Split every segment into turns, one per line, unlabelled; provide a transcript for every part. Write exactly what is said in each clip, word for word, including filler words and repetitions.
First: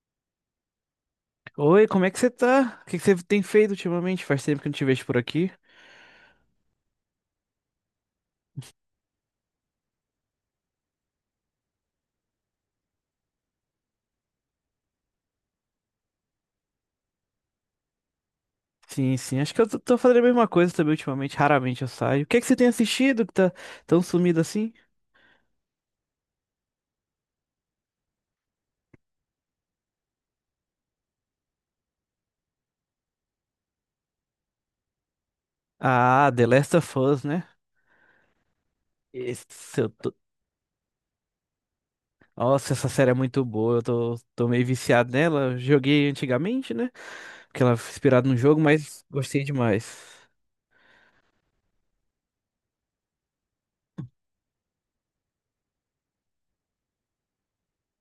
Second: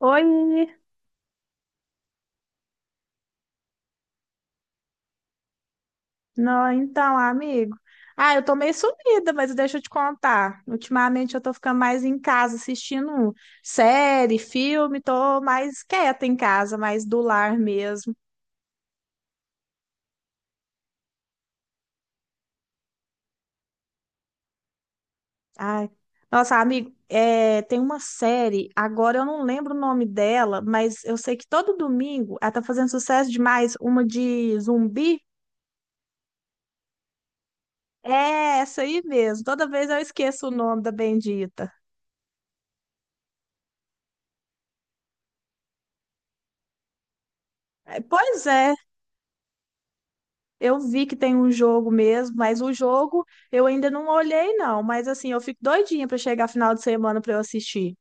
Oi,
Oi, como é que você tá? O que que você tem feito ultimamente? Faz tempo que eu não te vejo por aqui.
não, então, amigo. Ah, eu tô meio sumida, mas deixa eu te contar. Ultimamente eu tô ficando mais em casa assistindo série, filme, tô mais quieta em casa, mais do lar mesmo.
Sim, sim, acho que eu tô tô fazendo a mesma coisa também ultimamente, raramente eu saio. O que é que você tem assistido que tá tão sumido assim?
Ai, nossa, amigo, é, tem uma série, agora eu não lembro o nome dela, mas eu sei que todo domingo ela tá fazendo sucesso demais, uma de zumbi.
Ah, The Last of Us, né?
É essa aí mesmo. Toda
Esse eu
vez eu
tô-
esqueço o nome da bendita.
Nossa, essa série é muito boa, eu tô, tô meio viciado nela. Eu joguei antigamente, né? Porque ela foi
É.
inspirada no
Pois
jogo,
é.
mas gostei demais.
Eu vi que tem um jogo mesmo, mas o jogo eu ainda não olhei, não. Mas assim, eu fico doidinha para chegar final de semana para eu assistir.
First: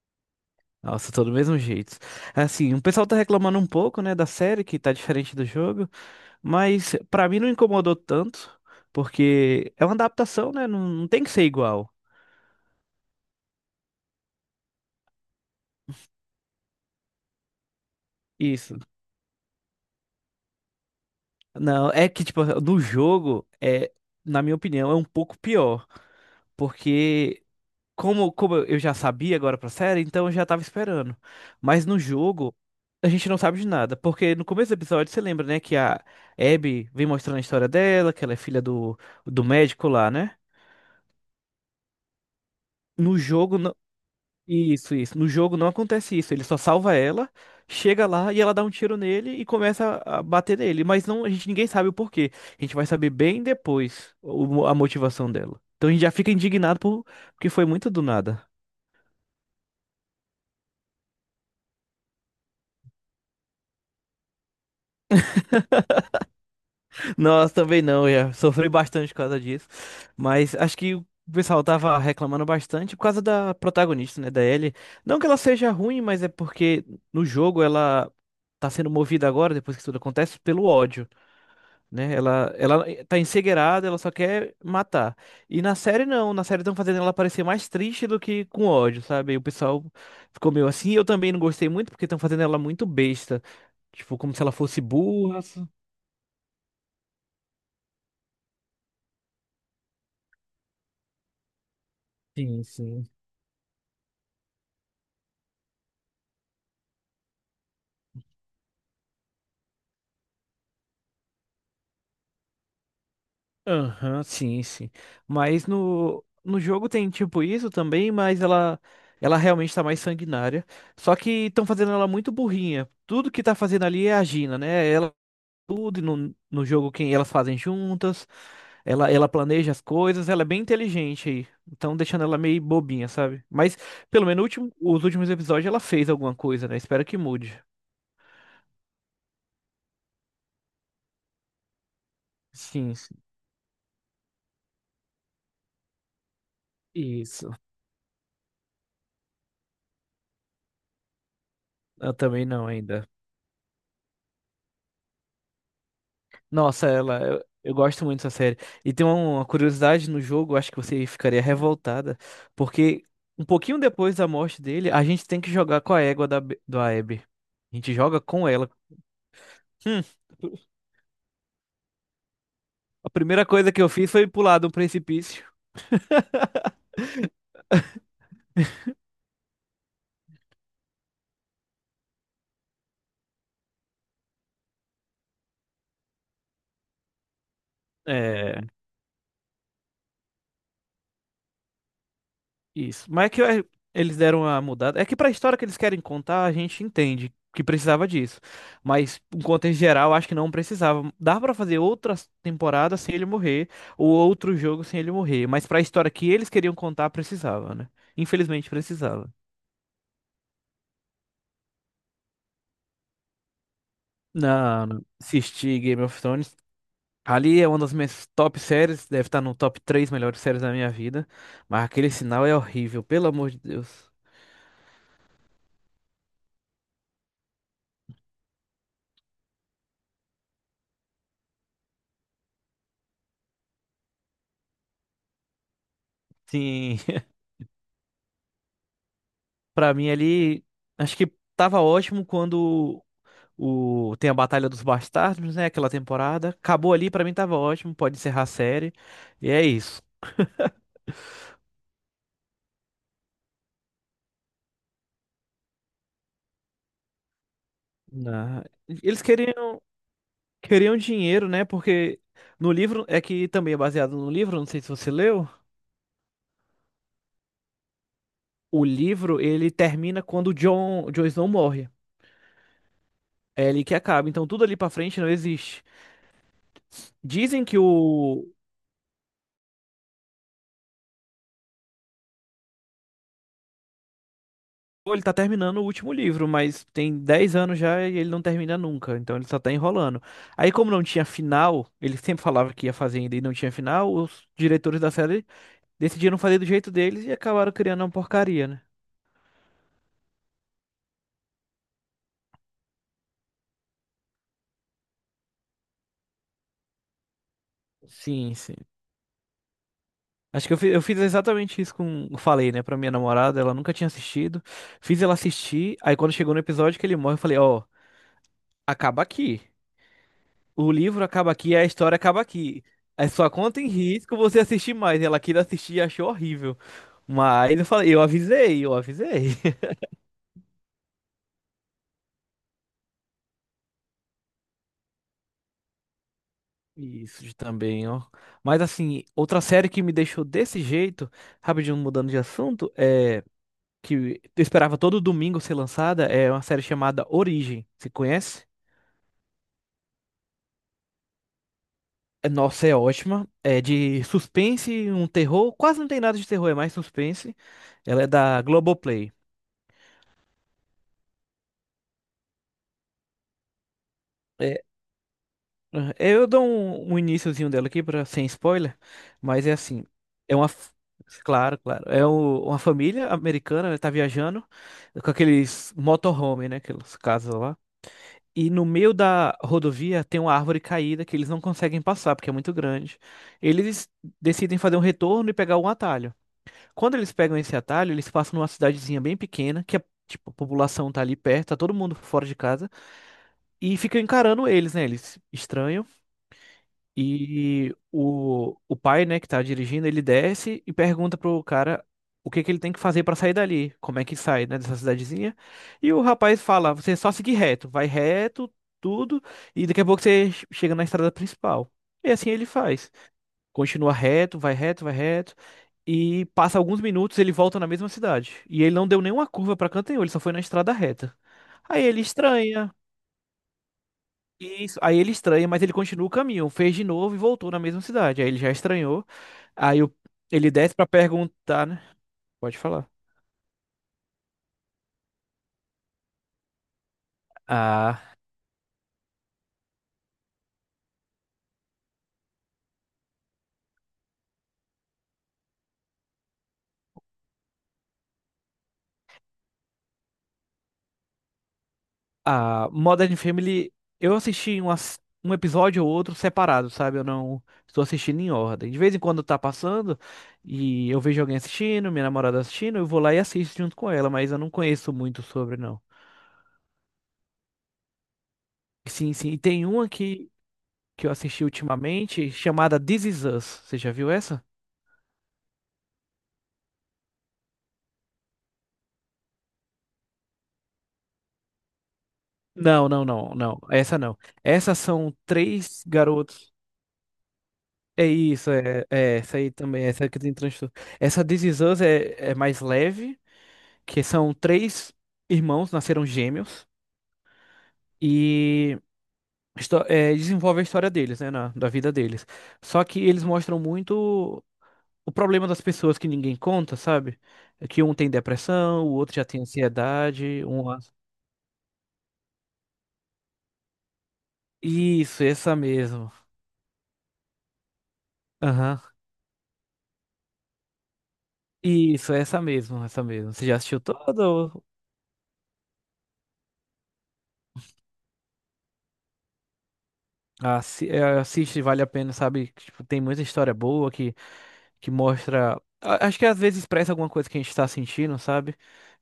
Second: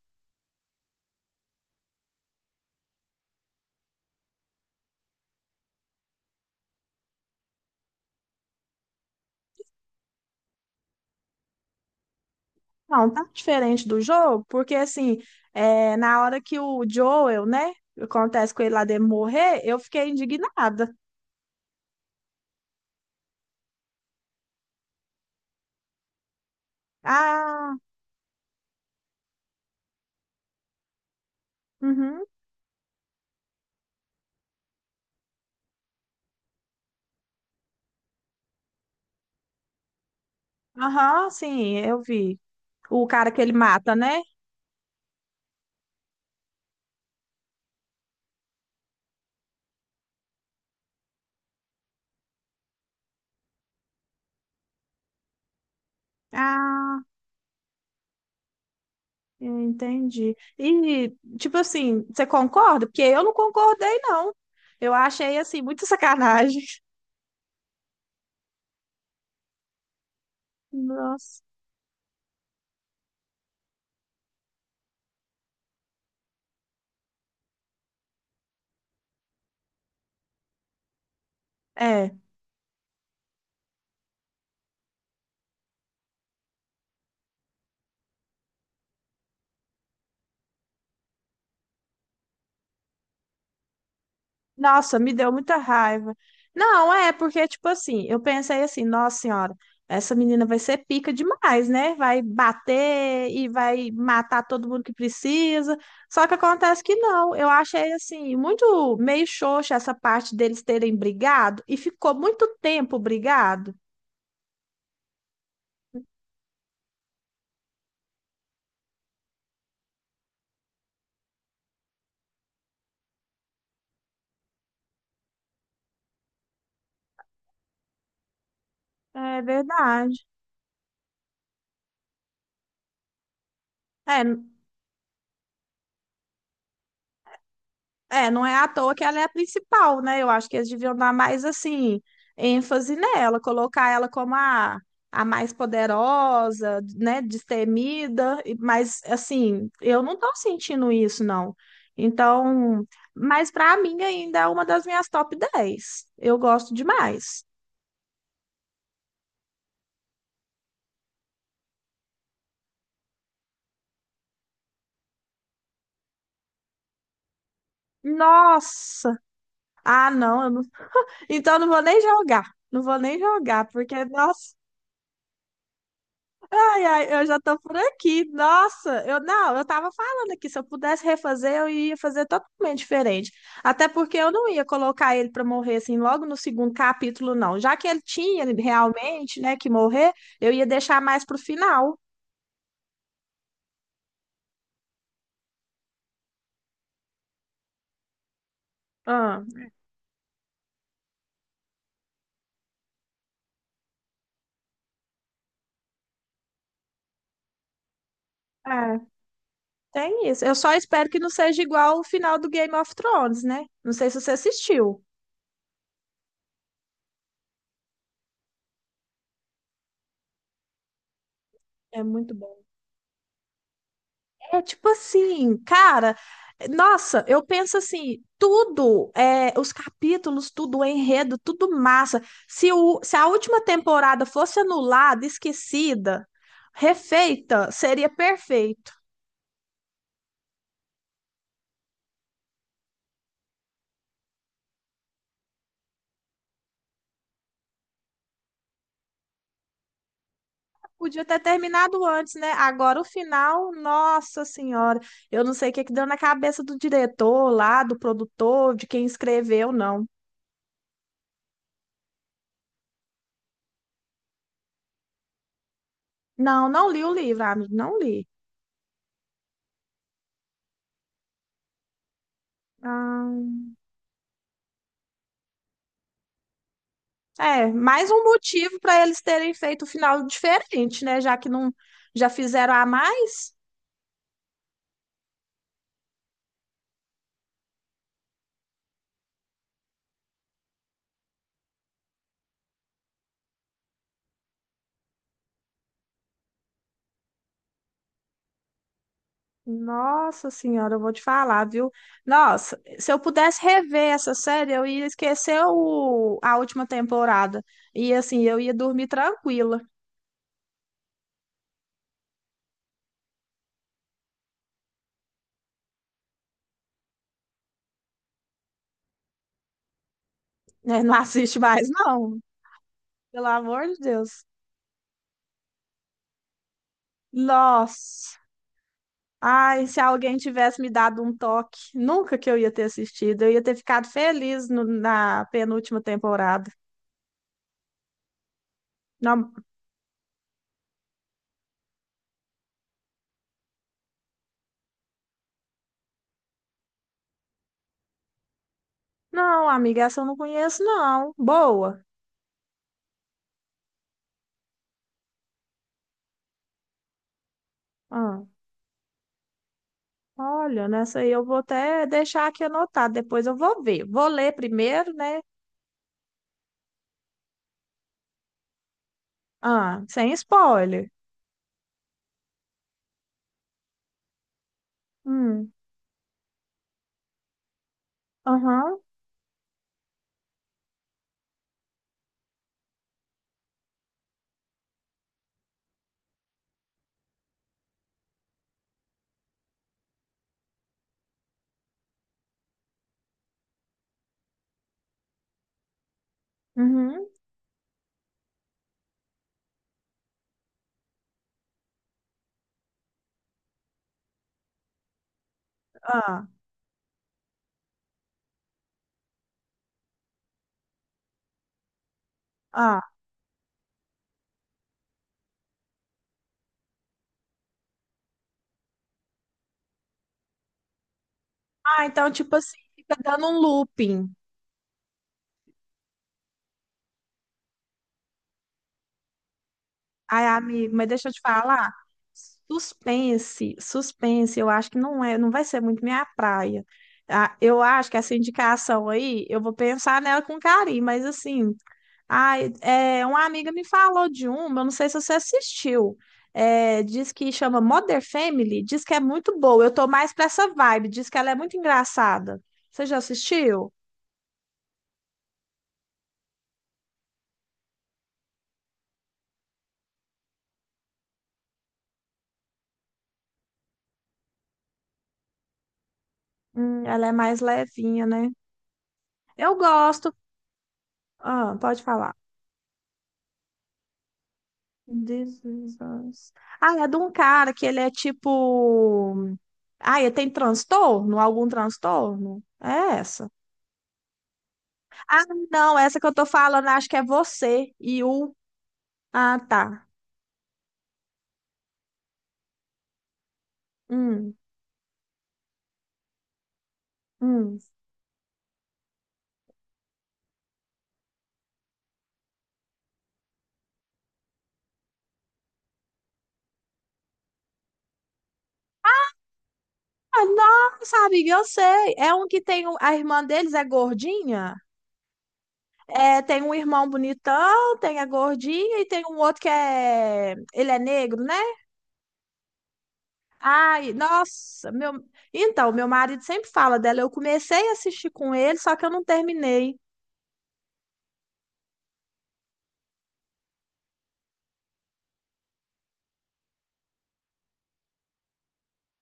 Nossa, tô do mesmo jeito. Assim, o pessoal tá reclamando um pouco, né, da série, que tá diferente do jogo. Mas pra mim não incomodou tanto, porque é uma adaptação, né? Não, não tem que ser igual.
Não, tá diferente do jogo, porque assim, é, na hora que o Joel, né, acontece com ele
Isso.
lá de morrer, eu fiquei indignada.
Não, é que, tipo, no jogo, é, na minha opinião, é um pouco pior. Porque,
Ah,
como, como eu já sabia agora pra série, então eu já tava esperando. Mas no
uhum,
jogo, a gente não sabe de nada. Porque no começo do episódio, você lembra, né? Que a Abby vem mostrando a história dela, que ela é filha do, do médico lá, né?
aham, sim, eu vi. O
No
cara que ele
jogo,
mata, né?
Isso, isso. No jogo não acontece isso. Ele só salva ela, chega lá e ela dá um tiro nele e começa a a bater nele. Mas não, a gente ninguém sabe o porquê. A gente vai saber bem depois o- a motivação dela. Então a gente já fica indignado
Ah,
por, porque foi muito do nada.
eu entendi. E, tipo assim, você concorda? Porque eu não concordei, não. Eu achei, assim, muito sacanagem.
Nós também não, já sofri bastante por causa disso. Mas acho que o
Nossa.
pessoal tava reclamando bastante por causa da protagonista, né, da Ellie. Não que ela seja ruim, mas é porque no jogo ela tá sendo movida agora, depois que tudo acontece, pelo ódio. Né?
É,
Ela, ela tá encegueirada, ela só quer matar. E na série não, na série estão fazendo ela parecer mais triste do que com ódio, sabe? E o pessoal ficou meio assim, eu também não gostei muito porque estão fazendo ela muito besta, tipo como se ela fosse
nossa, me deu
burra.
muita raiva. Não, é porque, tipo assim, eu pensei assim, nossa senhora, essa menina vai ser pica demais, né? Vai
Sim, sim.
bater e vai matar todo mundo que precisa. Só que acontece que não. Eu achei, assim, muito meio xoxa essa parte deles terem brigado e ficou muito tempo brigado.
Aham, sim, sim. Mas no, no jogo tem tipo isso também, mas ela ela realmente tá mais sanguinária. Só que estão fazendo ela muito burrinha. Tudo que tá fazendo ali é a Gina, né? Ela tudo e no, no jogo quem elas fazem juntas. Ela, ela
É
planeja as
verdade.
coisas, ela é bem inteligente aí. Então, deixando ela meio bobinha, sabe? Mas,
É,
pelo menos, no último- os últimos episódios ela fez alguma coisa, né? Espero que mude.
É, não é à toa que ela é a principal, né? Eu acho que eles deviam dar mais, assim, ênfase
Sim, sim.
nela, colocar ela como a, a mais poderosa, né?
Isso.
Destemida, e- mas, assim, eu não tô sentindo isso, não.
Eu também não
Então,
ainda.
mas pra mim ainda é uma das minhas top dez. Eu gosto
Nossa, ela.
demais.
Eu, eu gosto muito dessa série. E tem uma, uma curiosidade no jogo, acho que você ficaria revoltada, porque um pouquinho depois da morte dele, a gente tem que jogar com a égua da, Be- da Abby. A gente joga com ela.
Nossa!
Hum,
Ah, não, eu não... Então eu não vou nem jogar. Não vou
a
nem
primeira
jogar,
coisa que eu
porque,
fiz foi
nossa,
pular do precipício.
ai, ai, eu já tô por aqui. Nossa, eu não, eu tava falando aqui, se eu pudesse refazer, eu ia fazer totalmente diferente. Até porque eu não ia colocar ele pra morrer assim logo no segundo capítulo, não. Já que ele tinha
É.
realmente, né, que morrer, eu ia deixar mais pro final.
Isso. Mas é que é, eles deram a mudada. É que pra história que eles querem contar, a gente entende que precisava disso. Mas, em
Ah,
contexto geral, acho que não precisava. Dá pra fazer outra temporada sem ele morrer, ou outro jogo sem ele morrer. Mas pra história que eles queriam contar, precisava, né? Infelizmente,
é,
precisava.
tem isso. Eu só espero que não seja igual o final do Game of Thrones, né? Não sei se você
Não,
assistiu.
não assisti Game of Thrones. Ali é uma das minhas top séries, deve estar no top três melhores séries da minha vida. Mas
É
aquele
muito
sinal é horrível, pelo amor de Deus.
É tipo assim, cara, nossa, eu penso assim, tudo, é, os capítulos, tudo, o enredo, tudo massa. Se, o, se a última temporada fosse anulada, esquecida,
Sim.
refeita, seria perfeito.
Pra mim ali, acho que tava ótimo quando o tem a Batalha dos Bastardos, né? Aquela temporada. Acabou ali, pra mim tava ótimo, pode encerrar a série. E é isso.
Podia ter terminado antes, né? Agora o final, nossa senhora, eu não sei o que que deu na cabeça do diretor lá, do
Na-
produtor, de quem
Eles
escreveu,
queriam,
não.
queriam dinheiro, né? Porque no livro, é que também é baseado no livro, não sei se você leu.
Não, não li o livro, amigo, não li.
O livro, ele termina quando o Jon, o Jon Snow morre.
Ah.
É ali que acaba. Então tudo ali pra frente não existe. Dizem
É,
que
mais um
o,
motivo para eles terem feito o final diferente, né? Já que não já fizeram a mais.
Pô, ele tá terminando o último livro, mas tem dez anos já e ele não termina nunca, então ele só tá enrolando. Aí, como não tinha final, ele sempre falava que ia fazer ainda e não tinha final, os diretores da série decidiram fazer do jeito deles e acabaram criando uma porcaria, né?
Nossa senhora, eu vou te falar, viu? Nossa, se eu pudesse rever essa série, eu ia esquecer o, a última temporada. E assim,
Sim,
eu ia
sim.
dormir tranquila,
Acho que eu fiz, eu fiz exatamente isso com. Eu falei, né, pra minha namorada, ela nunca tinha assistido. Fiz ela assistir, aí quando chegou no episódio que ele morre, eu falei: Ó, acaba aqui. O
né? Não
livro acaba
assiste
aqui, a
mais,
história
não.
acaba aqui. É
Pelo
sua conta
amor
em
de
risco
Deus.
você assistir mais. Ela queria assistir e achou horrível. Mas eu falei, eu
Nossa.
avisei, eu avisei.
Ai, se alguém tivesse me dado um toque, nunca que eu ia ter assistido. Eu ia ter ficado feliz no- na penúltima temporada.
Isso de também, ó. Mas assim,
Não,
outra série que me deixou desse jeito, rapidinho mudando de assunto, é que eu esperava todo domingo ser lançada, é uma série chamada Origem. Você conhece?
Não, amiga, essa eu não conheço, não. Boa.
É, nossa, é ótima. É de suspense, um terror. Quase não tem nada de terror, é mais suspense. Ela é
Ah,
da Globoplay.
olha, nessa aí eu vou até deixar aqui anotado, depois eu vou ver. Vou ler primeiro, né?
Aham. É, eu dou um, um iniciozinho dela aqui para sem spoiler, mas é assim,
Ah, sem
é uma f-
spoiler.
claro, claro, é o- uma família americana, ela tá viajando com
Hum,
aqueles motorhome, né, aquelas casas lá. E no
aham,
meio da rodovia tem uma árvore caída que eles não conseguem passar porque é muito grande. Eles decidem fazer um retorno e pegar um atalho. Quando eles pegam esse atalho, eles passam numa cidadezinha bem pequena, que a, tipo, a população tá ali perto, tá todo mundo fora de casa e fica encarando eles, né? Eles estranham
uhum,
e o, o pai, né, que tá dirigindo, ele desce e pergunta pro cara o que que ele tem que fazer pra sair dali, como é que sai, né, dessa cidadezinha. E o
ah,
rapaz fala, você é só seguir reto, vai reto, tudo, e daqui a pouco você chega na estrada principal. E assim ele
ah.
faz. Continua reto, vai reto, vai reto, e passa alguns minutos, ele volta na mesma cidade. E ele não deu nenhuma curva pra canto nenhum, ele só foi na estrada reta. Aí
Ah,
ele
então, tipo assim,
estranha,
fica dando um looping.
isso. Aí ele estranha, mas ele continua o caminho. Fez de novo e voltou na mesma cidade. Aí ele já estranhou. Aí o-
Ai,
ele desce
amigo,
pra
mas deixa eu te
perguntar,
falar.
né? Pode falar.
Suspense, suspense, eu acho que não é, não vai ser muito minha praia. Ah, eu acho que
A,
essa indicação aí, eu vou pensar nela com carinho, mas assim. Ai, é, uma amiga me falou de uma, eu não sei se você assistiu. É, diz que chama Mother Family, diz que é muito boa. Eu tô mais pra essa vibe, diz que ela é muito engraçada.
a
Você já
Modern
assistiu?
Family, eu assisti umas- um episódio ou outro separado, sabe? Eu não estou assistindo em ordem. De vez em quando tá passando e eu vejo alguém assistindo, minha namorada assistindo, eu vou lá e assisto junto com ela, mas eu não conheço muito sobre, não.
Hum, ela é mais levinha, né?
Sim, sim. E
Eu
tem uma
gosto.
que, que eu assisti
Ah, pode falar.
ultimamente chamada This Is Us. Você já viu essa?
This is Us. Ah, é de um cara que ele é tipo. Ah, ele tem transtorno? Algum transtorno?
Não,
É
não,
essa.
não, não. Essa não. Essas são
Ah, não,
três
essa que eu tô
garotos.
falando, acho que é você e
É
o.
isso, é, é essa
Ah,
aí
tá.
também, essa que tem transtorno. Essa This Is Us é, é mais leve, que são
Hum.
três irmãos, nasceram gêmeos,
Hum.
e histó- é, desenvolve a história deles, né, na- da vida deles. Só que eles mostram muito o problema das pessoas que ninguém conta, sabe? É que um tem depressão, o outro já tem
Ah,
ansiedade, um...
nossa, amiga, eu sei. É um que tem. um- A irmã deles é gordinha.
Isso, essa mesmo.
É, tem um irmão bonitão, tem a gordinha
Aham.
e tem um outro que é. Ele é negro, né?
Isso, é essa mesmo, essa mesmo. Você já assistiu
Ai,
toda? Ou
nossa, meu. Então, meu marido sempre fala dela. Eu comecei a assistir com ele, só que eu não terminei.
Assi- é, assiste, vale a pena, sabe? Tipo, tem muita história boa que, que mostra. a- Acho que às vezes expressa alguma coisa que a gente tá sentindo, sabe?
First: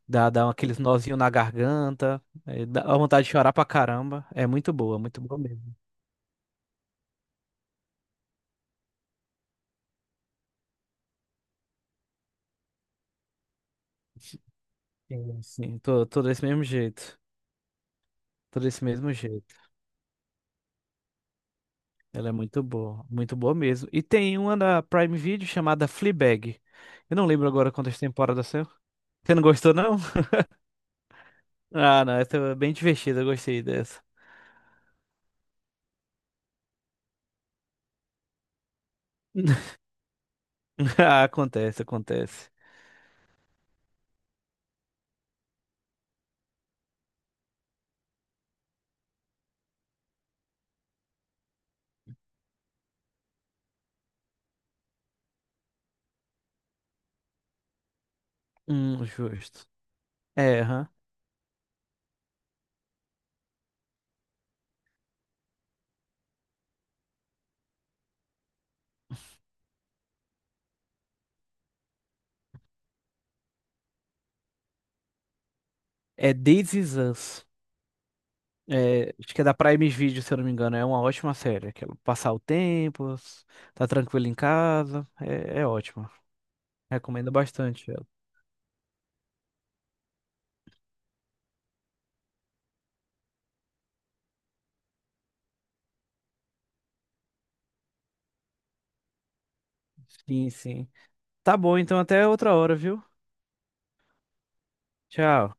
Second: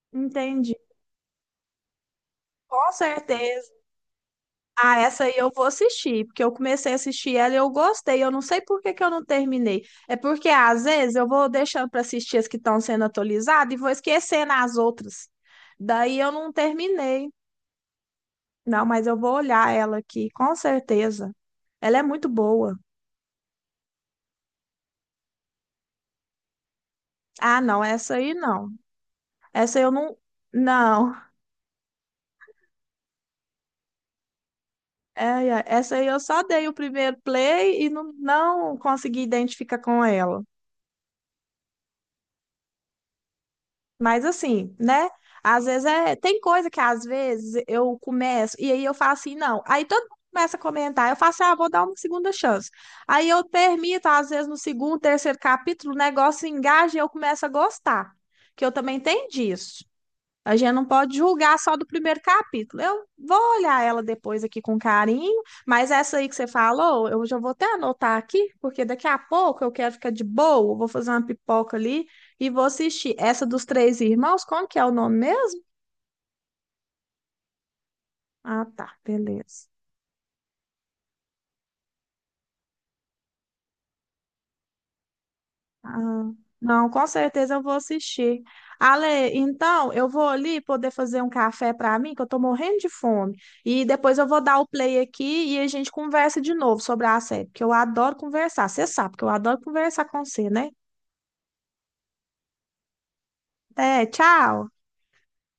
Dá, dá
Entendi.
aqueles nozinho na garganta, é, dá
Com
vontade de chorar pra
certeza.
caramba. É muito boa,
Ah,
muito
essa aí
boa
eu vou
mesmo.
assistir, porque eu comecei a assistir ela e eu gostei. Eu não sei por que que eu não terminei. É porque às vezes eu vou deixando para assistir as que estão sendo atualizadas e vou esquecendo as outras.
Sim, sim, tô,
Daí
tô
eu
desse
não
mesmo jeito.
terminei.
Tô desse
Não, mas
mesmo
eu vou
jeito.
olhar ela aqui, com certeza. Ela é muito
Ela é muito
boa.
boa, muito boa mesmo. E tem uma da Prime Video chamada Fleabag. Eu não lembro
Ah,
agora
não,
quantas
essa aí
temporadas são.
não.
Você não gostou,
Essa eu
não?
não. Não.
Ah, não, essa é bem divertida, eu gostei dessa.
É, é, essa aí eu só dei o primeiro play e não, não consegui identificar com ela.
Ah, acontece, acontece.
Mas assim, né? Às vezes é. Tem coisa que às vezes eu começo e aí eu falo assim, não. Aí todo mundo começa a comentar. Eu faço, ah, vou dar uma segunda chance. Aí eu permito, às vezes, no segundo, terceiro capítulo, o negócio engaja e eu começo a gostar. Que eu também
Hum,
tenho
justo.
disso. A
É,
gente não
aham.
pode julgar só do primeiro capítulo. Eu vou olhar ela depois aqui com carinho, mas essa aí que você falou, eu já vou até anotar aqui, porque daqui a pouco eu quero ficar de boa, vou fazer uma pipoca ali e vou assistir. Essa dos três irmãos, como que é o nome mesmo?
É This Is Us.
Ah, tá,
É, acho que é da
beleza.
Prime Video, se eu não me engano. É uma ótima série. Aquela passar o tempo, s- tá tranquilo em casa. É, é ótima.
Ah, não, com
Recomendo
certeza eu vou
bastante ela.
assistir. Ale, então eu vou ali poder fazer um café para mim, que eu tô morrendo de fome. E depois eu vou dar o play aqui e a gente conversa de novo sobre a série, porque eu adoro conversar. Você sabe que eu adoro conversar com você,
Sim,
né?
sim. Tá bom, então até outra hora, viu?
Até, tchau.
Tchau.